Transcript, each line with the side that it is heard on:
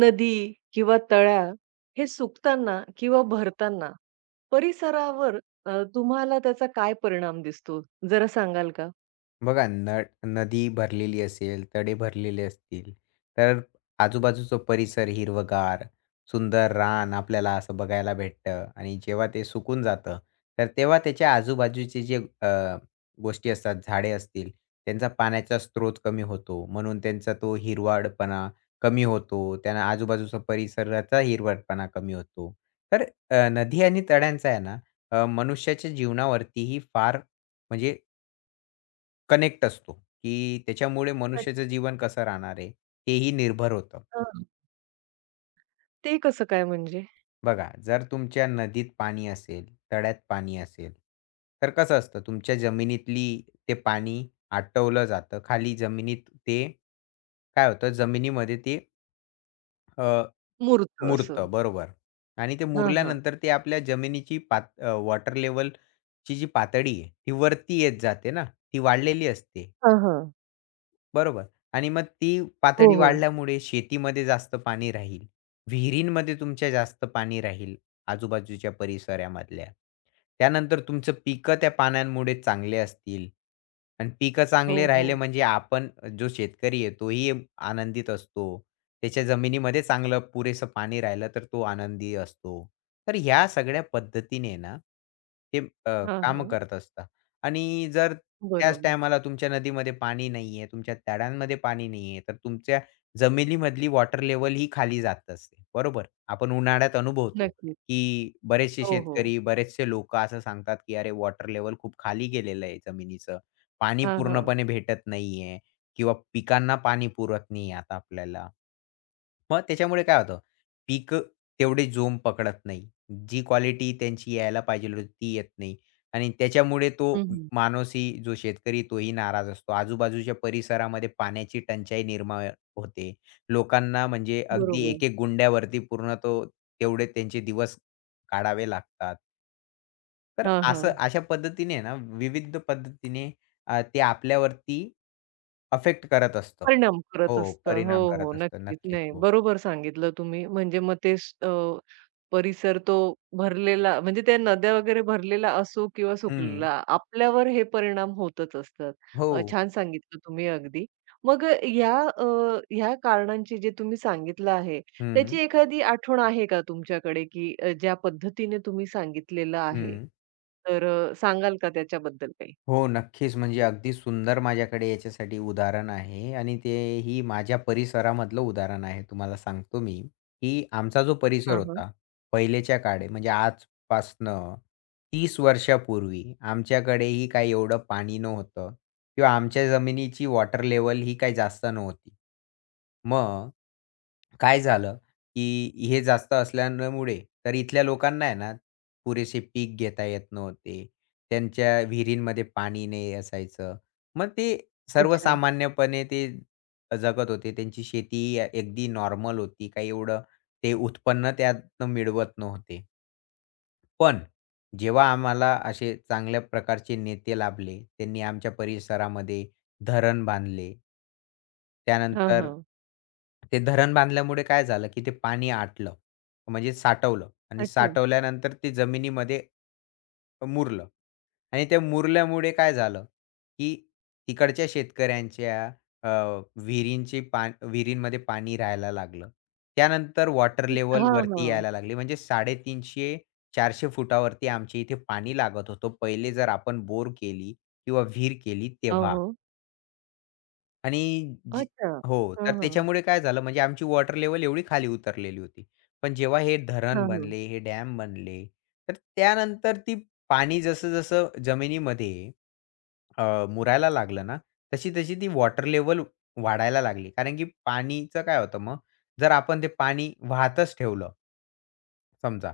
right: नदी किंवा तळ्या हे सुकताना किंवा भरताना परिसरावर तुम्हाला त्याचा काय परिणाम दिसतो? जरा सांगाल का?
left: बघा, नळ नदी भरलेली असेल, तड़े भरलेले असतील, तर आजूबाजूचा परिसर हिरवगार, सुंदर रान आपल्याला असं बघायला भेटतं आणि जेव्हा ते सुकून जातं, तर तेव्हा त्याच्या आजूबाजूचे जे अ, गोष्टी असतात, झाडे असतील, त्यांचा पाण्याचा स्रोत कमी होतो. म्हणून त्यांचा तो हिरवाळपणा कमी होतो. त्यांना आजूबाजूचा परिसराचा हिरवटपणा कमी होतो. तर नदी आणि तळ्यांचा आहे ना, मनुष्याच्या जीवनावरतीही फार म्हणजे कनेक्ट असतो, की त्याच्यामुळे मनुष्याचं जीवन कसं राहणार आहे, तेही निर्भर होतं.
right: अच्छा. ते कसं काय म्हणजे?
left: बघा, जर तुमच्या नदीत पाणी असेल, तळ्यात पाणी असेल, तर कसं असतं तुमच्या जमिनीतली ते पाणी आटवलं जातं. खाली जमिनीत ते काय होतं, जमिनीमध्ये ते अ,
right: मुरतं असं.
left: मुरतं बरोबर. आणि ते
right: हां, हां.
left: मुरल्यानंतर ते आपल्या जमिनीची पात वॉटर लेव्हलची जी पातळी आहे, ती वरती येत जाते ना, ती वाढलेली असते.
right: हां, हां.
left: बरोबर. आणि मग ती
right: हो,
left: पातळी
right: हो.
left: वाढल्यामुळे शेतीमध्ये जास्त पाणी राहील. विहिरींमध्ये तुमच्या जास्त पाणी राहील आजूबाजूच्या परिसरामधल्या. त्यानंतर तुमचं पिकं त्या पाण्यामुळे चांगले असतील आणि पिकं
right: हो,
left: चांगले राहिले
right: हो.
left: म्हणजे आपण जो शेतकरी आहे तोही आनंदित असतो. त्याच्या जमिनीमध्ये चांगलं पुरेसं पाणी राहिलं तर तो आनंदी असतो. तर ह्या सगळ्या पद्धतीने ना, ते अ,
right: हां,
left: कामं
right: हां.
left: करत असतात आणि जर त्याच
right: बरोबर.
left: टायमाला तुमच्या नदीमध्ये पाणी नाहीये, तुमच्या तळ्यांमध्ये पाणी नाहीये, तर तुमच्या जमिनीमधली वॉटर लेव्हल ही खाली जात असते. बरोबर? आपण उन्हाळ्यात अनुभवतो,
right: नक्कीच.
left: की बरेचसे
right: हो, हो.
left: शेतकरी, बरेचसे लोकं असं सांगतात, की "अरे, वॉटर लेव्हल खूप खाली गेलेलं आहे जमिनीचं. पाणी
right: हां, हां.
left: पूर्णपणे भेटत नाहीये किंवा पिकांना पाणी पुरत नाही आता आपल्याला." मग त्याच्यामुळे काय होतं, पिकं तेवढे जोम पकडत नाही. जी क्वालिटी त्यांची यायला पाहिजे होती ती येत नाही आणि त्याच्यामुळे तो
right: हं, हं.
left: माणूसही जो शेतकरी तोही नाराज असतो. आजूबाजूच्या परिसरामध्ये पाण्याची टंचाई निर्माण होते. लोकांना म्हणजे अगदी
right: बरोबर.
left: एक-एक गुंड्यावरती पूर्ण तो तेवढे त्यांचे दिवस काढावे लागतात. तर
right: हां,
left: असं
right: हां.
left: अशा पद्धतीने ना विविध पद्धतीने ते आपल्यावरती अफेक्ट करत असतं.
right: परिणाम करत
left: हो,
right: असतं. हो,
left: परिणाम
right: हो.
left: करत असतं.
right: नक्कीच.
left: नक्कीच.
right: नाही,
left: हो.
right: बरोबर सांगितलं तुम्ही. म्हणजे मग परिसर तो भरलेला म्हणजे त्या नद्या वगैरे भरलेला असो किंवा
left: हं.
right: सुकलेला, आपल्यावर हे परिणाम होतच असतात.
left: हो.
right: छान सांगितलं तुम्ही अगदी. मग ह्या ह्या कारणांची जे तुम्ही सांगितलं आहे, त्याची
left: हं,
right: एखादी आठवण आहे का तुमच्याकडे, की ज्या पद्धतीने तुम्ही सांगितलेलं आहे?
left: हं.
right: तर सांगाल का त्याच्याबद्दल काही?
left: हो, नक्कीच. म्हणजे अगदी सुंदर माझ्याकडे याच्यासाठी उदाहरण आहे आणि तेही माझ्या परिसरामधलं उदाहरण आहे. तुम्हाला सांगतो मी, की आमचा जो परिसर
right: हां, हां.
left: होता, पहिलेच्या काळी म्हणजे आजपासनं 30 वर्षापूर्वी आमच्याकडेही काही एवढं पाणी नव्हतं किंवा आमच्या जमिनीची वॉटर लेव्हल ही काही जास्त नव्हती. मग काय झालं, की हे जास्त असल्यामुळे तर इथल्या लोकांना आहे ना, पुरेसे पीक घेता येत नव्हते. त्यांच्या विहिरींमध्ये पाणी नाही असायचं. मग ते
right: अच्छा.
left: सर्वसामान्यपणे ते जगत होते. त्यांची शेती अगदी नॉर्मल होती. काही एवढं ते उत्पन्न त्यातनं मिळवत नव्हते. पण जेव्हा आम्हाला असे चांगल्या प्रकारचे नेते लाभले, त्यांनी आमच्या परिसरामध्ये धरण बांधले.
right: हां,
left: त्यानंतर
right: हां.
left: ते धरण बांधल्यामुळे काय झालं, की ते पाणी आटलं. म्हणजे साठवलं आणि
right: अच्छा.
left: साठवल्यानंतर ते जमिनीमध्ये मुरलं आणि त्या मुरल्यामुळे काय झालं, की तिकडच्या शेतकऱ्यांच्या अ, विहिरींची पा विहिरींमध्ये पाणी राहायला लागलं. त्यानंतर वॉटर लेव्हल
right: हां,
left: वरती
right: हां.
left: यायला लागली. म्हणजे 350 400 फुटावरती आमच्या इथे पाणी लागत होतं. पहिले जर आपण बोर केली किंवा विहीर केली
right: हो,
left: तेव्हा
right: हो.
left: आणि जी
right: अच्छा.
left: हो,
right: हां,
left: तर
right: हां.
left: त्याच्यामुळे काय झालं म्हणजे आमची वॉटर लेवल एवढी खाली उतरलेली होती. पण जेव्हा हे धरण
right: हां, हां.
left: बनले, हे डॅम बनले, तर त्यानंतर ती पाणी जसं-जसं जमिनीमध्ये मुरायला लागलं ना, तशी-तशी ती वॉटर लेव्हल वाढायला लागली. कारण की पाणीचं काय होतं मग, जर आपण ते पाणी वाहतच ठेवलं समजा,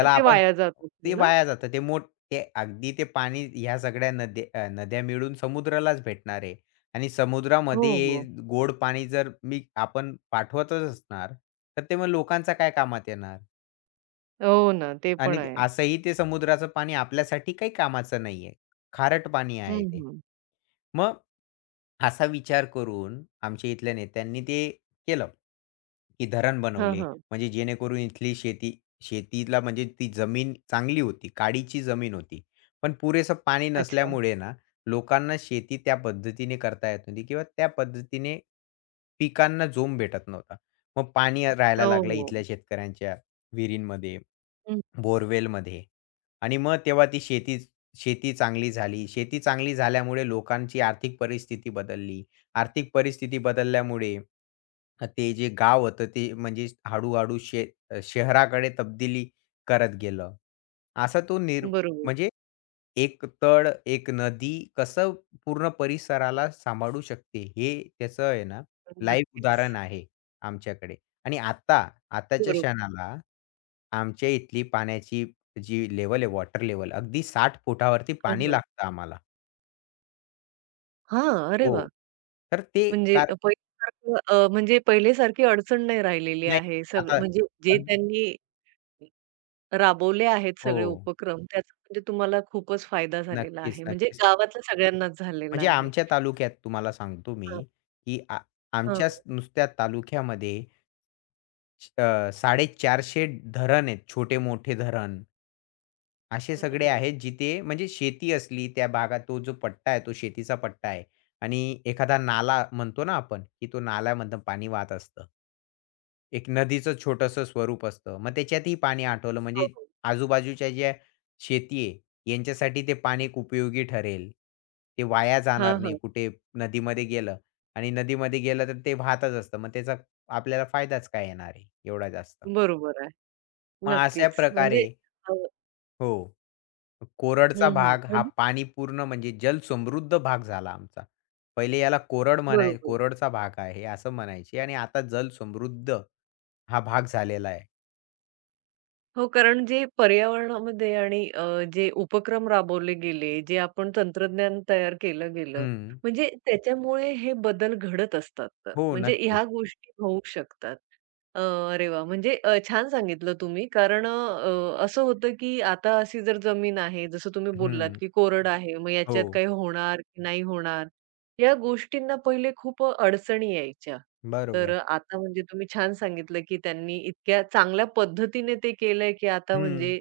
right: तर ते
left: आपण
right: वाया जात असेल
left: ते
right: ना?
left: वाया जातं. ते मोठ ते अगदी ते पाणी ह्या सगळ्या नद्या नद्या मिळून समुद्रालाच भेटणार आहे आणि
right: हो,
left: समुद्रामध्ये हे
right: हो.
left: गोड पाणी जर मी आपण पाठवतच असणार, तर ते मग लोकांचा काय कामात येणार?
right: हो ना, ते पण
left: आणि ते-
right: आहे.
left: असंही ते समुद्राचं पाणी आपल्यासाठी काही कामाचं नाहीये. खारट पाणी आहे
right: हं,
left: ते.
right: हं.
left: मग असा विचार करून आमच्या इथल्या नेत्यांनी ते केलं, की धरण
right: हां,
left: बनवले.
right: हां.
left: म्हणजे जेणेकरून इथली शेती शेतीला म्हणजे ती जमीन चांगली होती, काडीची जमीन होती. पण पुरेसं पाणी
right: अच्छा.
left: नसल्यामुळे ना, लोकांना शेती त्या पद्धतीने करता येत नव्हती किंवा त्या पद्धतीने पिकांना जोम भेटत नव्हता. मग पाणी राहायला
right: हो,
left: लागलं
right: हो.
left: इथल्या शेतकऱ्यांच्या विहिरींमध्ये.
right: हं.
left: बोअरवेलमध्ये आणि मग तेव्हा ती शेती शेती चांगली झाली. शेती चांगली झाल्यामुळे लोकांची आर्थिक परिस्थिती बदलली. आर्थिक परिस्थिती बदलल्यामुळे ते जे गाव होतं ते म्हणजे हळू-हळू शे शहराकडे तब्दिली करत गेलं. असा तो निर
right: बरोबर.
left: म्हणजे एक तळ, एक नदी कसं पूर्ण परिसराला सांभाळू शकते हे त्याचं आहे ना लाईव्ह
right: नक्कीच.
left: उदाहरण आहे आमच्याकडे. आणि आता, आताच्या
right: बरोबर.
left: क्षणाला आमच्या इथली पाण्याची जी लेव्हल आहे, वॉटर लेव्हल अगदी 60 फुटावरती
right: हां,
left: पाणी
right: हां.
left: लागतं आम्हाला.
right: हां, अरे
left: हो.
right: वाह!
left: तर ते
right: म्हणजे
left: कार
right: पहिलेसारखी अडचण नाही राहिलेली
left: नाही
right: आहे. सगळं
left: आता
right: म्हणजे जे
left: अ,
right: त्यांनी राबवले आहेत
left: हो.
right: सगळे उपक्रम, त्याचा म्हणजे तुम्हाला खूपच फायदा झालेला
left: नक्कीच,
right: आहे. म्हणजे
left: नक्कीच.
right: गावातल्या सगळ्यांनाच झालेला
left: म्हणजे
right: आहे.
left: आमच्या तालुक्यात तुम्हाला सांगतो
right: हां,
left: मी, की आ
right: हां.
left: आमच्याच नुसत्या तालुक्यामध्ये 450 धरण आहेत, छोटे-मोठे धरण. असे
right: हं,
left: सगळे
right: हं.
left: आहेत जिथे म्हणजे शेती असली त्या भागात तो जो पट्टा आहे तो शेतीचा पट्टा आहे आणि एखादा नाला म्हणतो ना आपण, की तो नाल्यामधनं पाणी वाहत असतं. एक नदीचं छोटंसं स्वरूप असतं. मग त्याच्यातही पाणी आठवलं
right: हो,
left: म्हणजे
right: हो.
left: आजूबाजूच्या ज्या शेती आहे यांच्यासाठी ते पाणी एक उपयोगी ठरेल. ते वाया
right: हां,
left: जाणार नाही
right: हां.
left: कुठे नदीमध्ये गेलं आणि नदीमध्ये गेलं तर ते वाहतच असतं. मग त्याचा आपल्याला फायदाच काय येणार आहे एवढा जास्त.
right: बरोबर आहे.
left: मग अशा
right: नक्कीच.
left: प्रकारे
right: म्हणजे अ,
left: हो. कोरडचा
right: हं, हं.
left: भाग हा
right: म्हणजे
left: पाणी पूर्ण म्हणजे जलसमृद्ध भाग झाला आमचा. पहिले याला कोरड म्हणाय
right: बरोबर.
left: कोरडचा भाग आहे असं म्हणायचे आणि आता जलसमृद्ध हा भाग झालेला आहे.
right: हो, कारण जे पर्यावरणामध्ये आणि जे उपक्रम राबवले गेले, जे आपण तंत्रज्ञान तयार केलं गेलं,
left: हं.
right: म्हणजे त्याच्यामुळे हे बदल घडत असतात तर.
left: हो,
right: म्हणजे
left: नक्कीच.
right: ह्या गोष्टी होऊ शकतात. अ, अरे वाह! म्हणजे छान सांगितलं तुम्ही कारण असं होतं की आता अशी जर जमीन आहे, जसं तुम्ही बोललात
left: हं.
right: की कोरड आहे, मग
left: हो.
right: याच्यात काही होणार की नाही होणार, या गोष्टींना पहिले खूप अडचणी यायच्या. तर
left: बरोबर.
right: आता म्हणजे तुम्ही छान सांगितलं, की त्यांनी इतक्या चांगल्या पद्धतीने ते केलंय, की आता
left: हं.
right: म्हणजे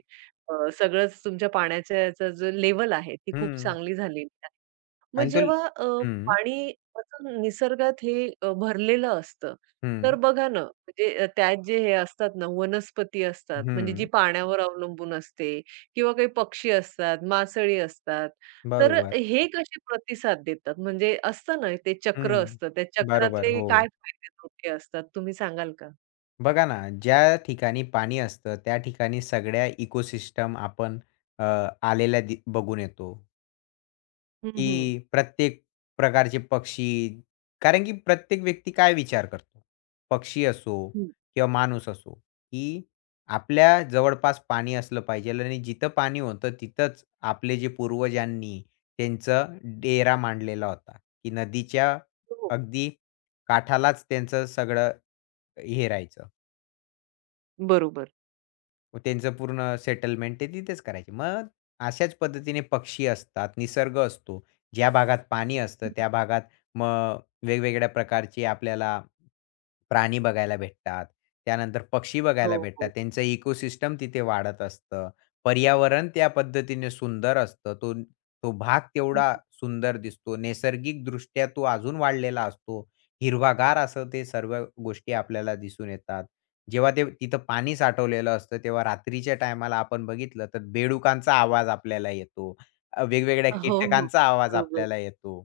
right: अ, सगळंच तुमच्या पाण्याच्या याचं जो लेव्हल आहे, ती खूप
left: हं.
right: चांगली झालेली आहे. मग
left: आणि तो
right: जेव्हा
left: हं.
right: पाणी असं निसर्गात हे भरलेलं असतं, तर
left: हं.
right: बघा ना, म्हणजे त्यात जे हे असतात ना, वनस्पती असतात, म्हणजे जी
left: हं.
right: पाण्यावर अवलंबून असते किंवा काही पक्षी असतात, मासळी असतात. तर
left: बरोबर.
right: हे कसे प्रतिसाद देतात? म्हणजे असतं ना, ते चक्र
left: हं.
right: असतं, त्या
left: बरोबर.
right: चक्रातले
left: हो.
right: काय फायदे तोटे असतात, तुम्ही सांगाल का?
left: बघा ना, ज्या ठिकाणी पाणी असतं त्या ठिकाणी सगळ्या इकोसिस्टम आपण अ, आलेल्या दि बघून येतो.
right: हं, हं.
left: की प्रत्येक प्रकारचे पक्षी कारण की प्रत्येक व्यक्ती काय विचार करतो? पक्षी असो
right: हं.
left: किंवा माणूस असो, की आपल्या जवळपास पाणी असलं पाहिजे आणि जिथं पाणी होतं तिथंच आपले जे पूर्वजांनी त्यांचा डेरा मांडलेला होता, की नदीच्या
right: हो,
left: अगदी काठालाच त्यांचं सगळं हे राहायचं.
right: बरोबर.
left: मग त्यांचं पूर्ण सेटलमेंट ते तिथेच करायचे. मग अशाच पद्धतीने पक्षी असतात, निसर्ग असतो. ज्या भागात पाणी असतं
right: हं.
left: त्या भागात मग वेगवेगळ्या प्रकारचे आपल्याला प्राणी बघायला भेटतात. त्यानंतर पक्षी
right: हो,
left: बघायला
right: हो.
left: भेटतात. त्यांचं इकोसिस्टम तिथे वाढत असतं. पर्यावरण त्या पद्धतीने सुंदर असतं. तो तो भाग
right: हं.
left: तेवढा सुंदर दिसतो. नैसर्गिकदृष्ट्या तो अजून वाढलेला असतो. हिरवागार असं ते सर्व गोष्टी आपल्याला दिसून येतात. जेव्हा ते तिथं पाणी साठवलेलं असतं, तेव्हा रात्रीच्या टायमाला आपण बघितलं तर बेडुकांचा आवाज आपल्याला येतो. वेगवेगळ्या
right: हो, हो.
left: कीटकांचा आवाज
right: बरोबर.
left: आपल्याला येतो.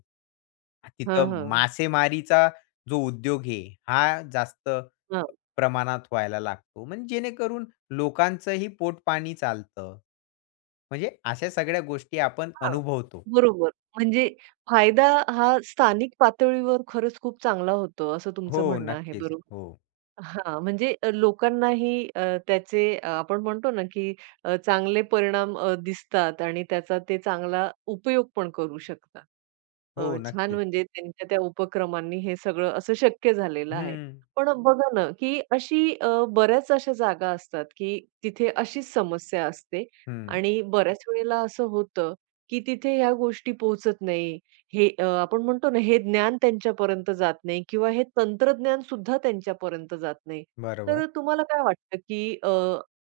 right: हां,
left: तिथं
right: हां.
left: मासेमारीचा जो उद्योग आहे, हा जास्त
right: हां.
left: प्रमाणात व्हायला लागतो. म्हणजे जेणेकरून लोकांचंही पोटपाणी चालतं. म्हणजे अशा सगळ्या गोष्टी आपण
right: हां,
left: अनुभवतो.
right: बरोबर. म्हणजे फायदा हा स्थानिक पातळीवर खरंच खूप चांगला होतो, असं
left: हो,
right: तुमचं म्हणणं आहे,
left: नक्कीच.
right: बरोबर?
left: हो.
right: हां, म्हणजे लोकांनाही त्याचे आपण म्हणतो ना, की चांगले परिणाम दिसतात आणि त्याचा ते चांगला उपयोग पण करू शकतात.
left: हो,
right: छान
left: नक्कीच.
right: म्हणजे त्यांच्या त्या उपक्रमांनी हे सगळं असं शक्य झालेलं आहे.
left: हं,
right: पण बघा ना, की अशी बऱ्याच अशा जागा असतात, की तिथे अशीच समस्या असते
left: हं.
right: आणि बऱ्याच वेळेला असं होतं, की तिथे ह्या गोष्टी पोहोचत नाही. हे आपण म्हणतो ना, हे ज्ञान त्यांच्यापर्यंत जात नाही किंवा हे तंत्रज्ञान सुद्धा त्यांच्यापर्यंत जात नाही.
left: बरोबर.
right: तर तुम्हाला काय वाटतं, की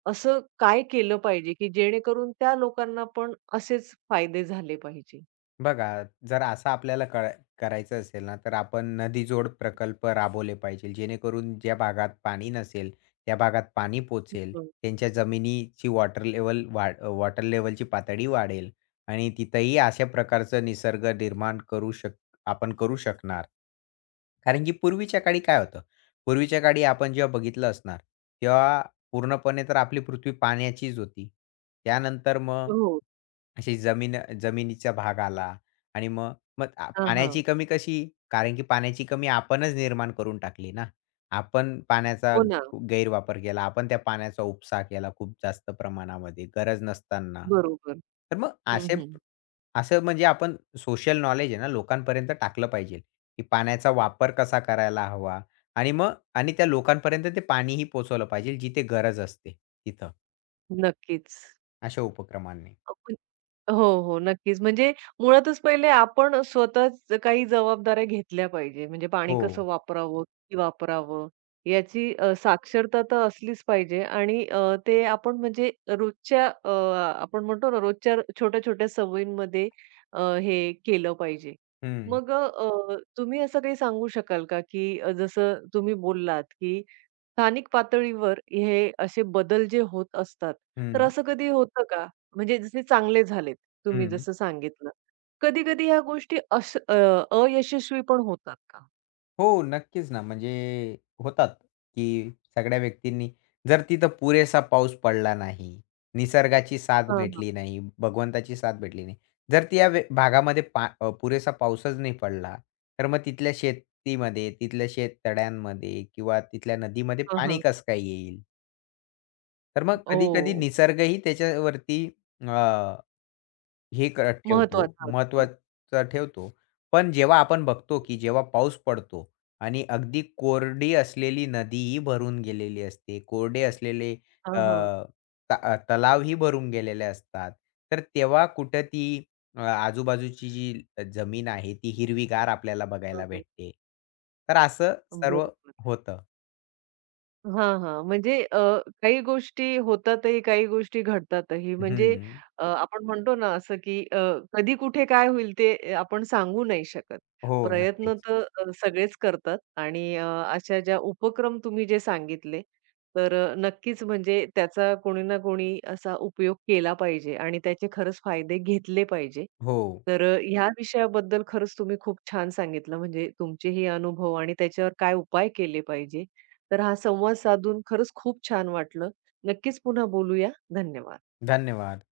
right: असं काय केलं पाहिजे, की जेणेकरून त्या लोकांना पण असेच फायदे झाले पाहिजे?
left: बघा, जर असं आपल्याला करा करायचं असेल ना, तर आपण नदीजोड प्रकल्प राबवले पाहिजे. जेणेकरून ज्या भागात पाणी नसेल, त्या भागात पाणी पोचेल,
right: हं,
left: त्यांच्या जमिनीची वॉटर लेव्हल वाढ वॉटर लेव्हलची पातळी वाढेल आणि तिथंही अशा प्रकारचं निसर्ग निर्माण करू शक आपण करू शकणार. कारण की पूर्वीच्या काळी काय होतं? पूर्वीच्या काळी आपण जेव्हा बघितलं असणार, तेव्हा पूर्णपणे तर आपली पृथ्वी पाण्याचीच होती. त्यानंतर मग
right: हो.
left: अशी जमीन जमिनीचा भाग आला आणि मग मग आ,
right: हां, हां.
left: पाण्याची कमी कशी? कारण की पाण्याची कमी आपणच निर्माण करून टाकली ना. आपण पाण्याचा
right: हो ना.
left: ग- गैरवापर केला. आपण त्या पाण्याचा उपसा केला खूप जास्त प्रमाणामध्ये गरज नसताना.
right: बरोबर.
left: तर मग
right: हं,
left: असे
right: हं.
left: असं म्हणजे आपण सोशल नॉलेज आहे ना लोकांपर्यंत टाकलं पाहिजे, की पाण्याचा वापर कसा करायला हवा आणि मग आणि त्या लोकांपर्यंत ते पाणीही पोहोचवलं पाहिजे जिथे गरज असते तिथं,
right: नक्कीच.
left: अशा उपक्रमांनी.
right: हो, हो. नक्कीच. म्हणजे मुळातच पहिले आपण स्वतःच काही जबाबदाऱ्या घेतल्या पाहिजे. म्हणजे पाणी
left: हो.
right: कसं वापरावं, किती वापरावं याची साक्षरता तर असलीच पाहिजे आणि ते आपण म्हणजे रोजच्या आपण म्हणतो ना रोजच्या छोट्या-छोट्या सवयींमध्ये हे केलं पाहिजे.
left: हं,
right: मग तुम्ही असं काही सांगू शकाल का, की जसं तुम्ही बोललात, की स्थानिक पातळीवर हे असे बदल जे होत असतात, तर
left: हं.
right: असं कधी होतं का? म्हणजे जसे चांगले झालेत, तुम्ही
left: हं.
right: जसं सांगितलं. कधी-कधी ह्या गोष्टी अयशस्वी पण होतात का?
left: हो, नक्कीच ना. म्हणजे होतात, की सगळ्या व्यक्तींनी जर तिथं पुरेसा पाऊस पडला नाही, निसर्गाची साथ
right: हां, हां.
left: भेटली नाही, भगवंताची साथ भेटली नाही. जर ती या वे भागामध्ये पा पुरेसा पाऊसच नाही पडला, तर मग तिथल्या शेतीमध्ये, तिथल्या शेततळ्यांमध्ये किंवा तिथल्या नदीमध्ये
right: हां,
left: पाणी
right: हां.
left: कसं काय येईल? तर मग कधी-कधी
right: ओह!
left: निसर्गही त्याच्यावरती हे करत ठेवतो,
right: महत्वाचा असतो.
left: महत्त्वाचा ठेवतो. पण जेव्हा आपण बघतो, की जेव्हा पाऊस पडतो आणि अगदी कोरडी असलेली नदीही भरून गेलेली असते, कोरडे असलेले
right: हां,
left: अ,
right: हां.
left: त तलावही भरून गेलेले असतात. तर तेव्हा कुठं ती आजूबाजूची जी जमीन आहे, ती हिरवीगार आपल्याला
right: हां,
left: बघायला
right: हां.
left: भेटते. तर असं सर्व
right: बरोबर.
left: होतं.
right: हां, हां. म्हणजे काही गोष्टी होतातही, काही गोष्टी घडतातही. म्हणजे
left: हं.
right: अ, आपण म्हणतो ना असं की कधी कुठे काय होईल ते आपण सांगू नाही शकत.
left: हो,
right: प्रयत्न
left: नक्कीच.
right: तर अ, सगळेच करतात आणि अशा ज्या उपक्रम तुम्ही जे सांगितले, तर नक्कीच म्हणजे त्याचा कोणी ना कोणी असा उपयोग केला पाहिजे आणि त्याचे खरंच फायदे घेतले पाहिजे.
left: हो,
right: तर ह्या विषयाबद्दल खरंच तुम्ही खूप छान सांगितलं. म्हणजे तुमचे हे अनुभव आणि त्याच्यावर काय उपाय केले पाहिजे. तर हा संवाद साधून खरंच खूप छान वाटलं. नक्कीच पुन्हा बोलूया. धन्यवाद.
left: धन्यवाद.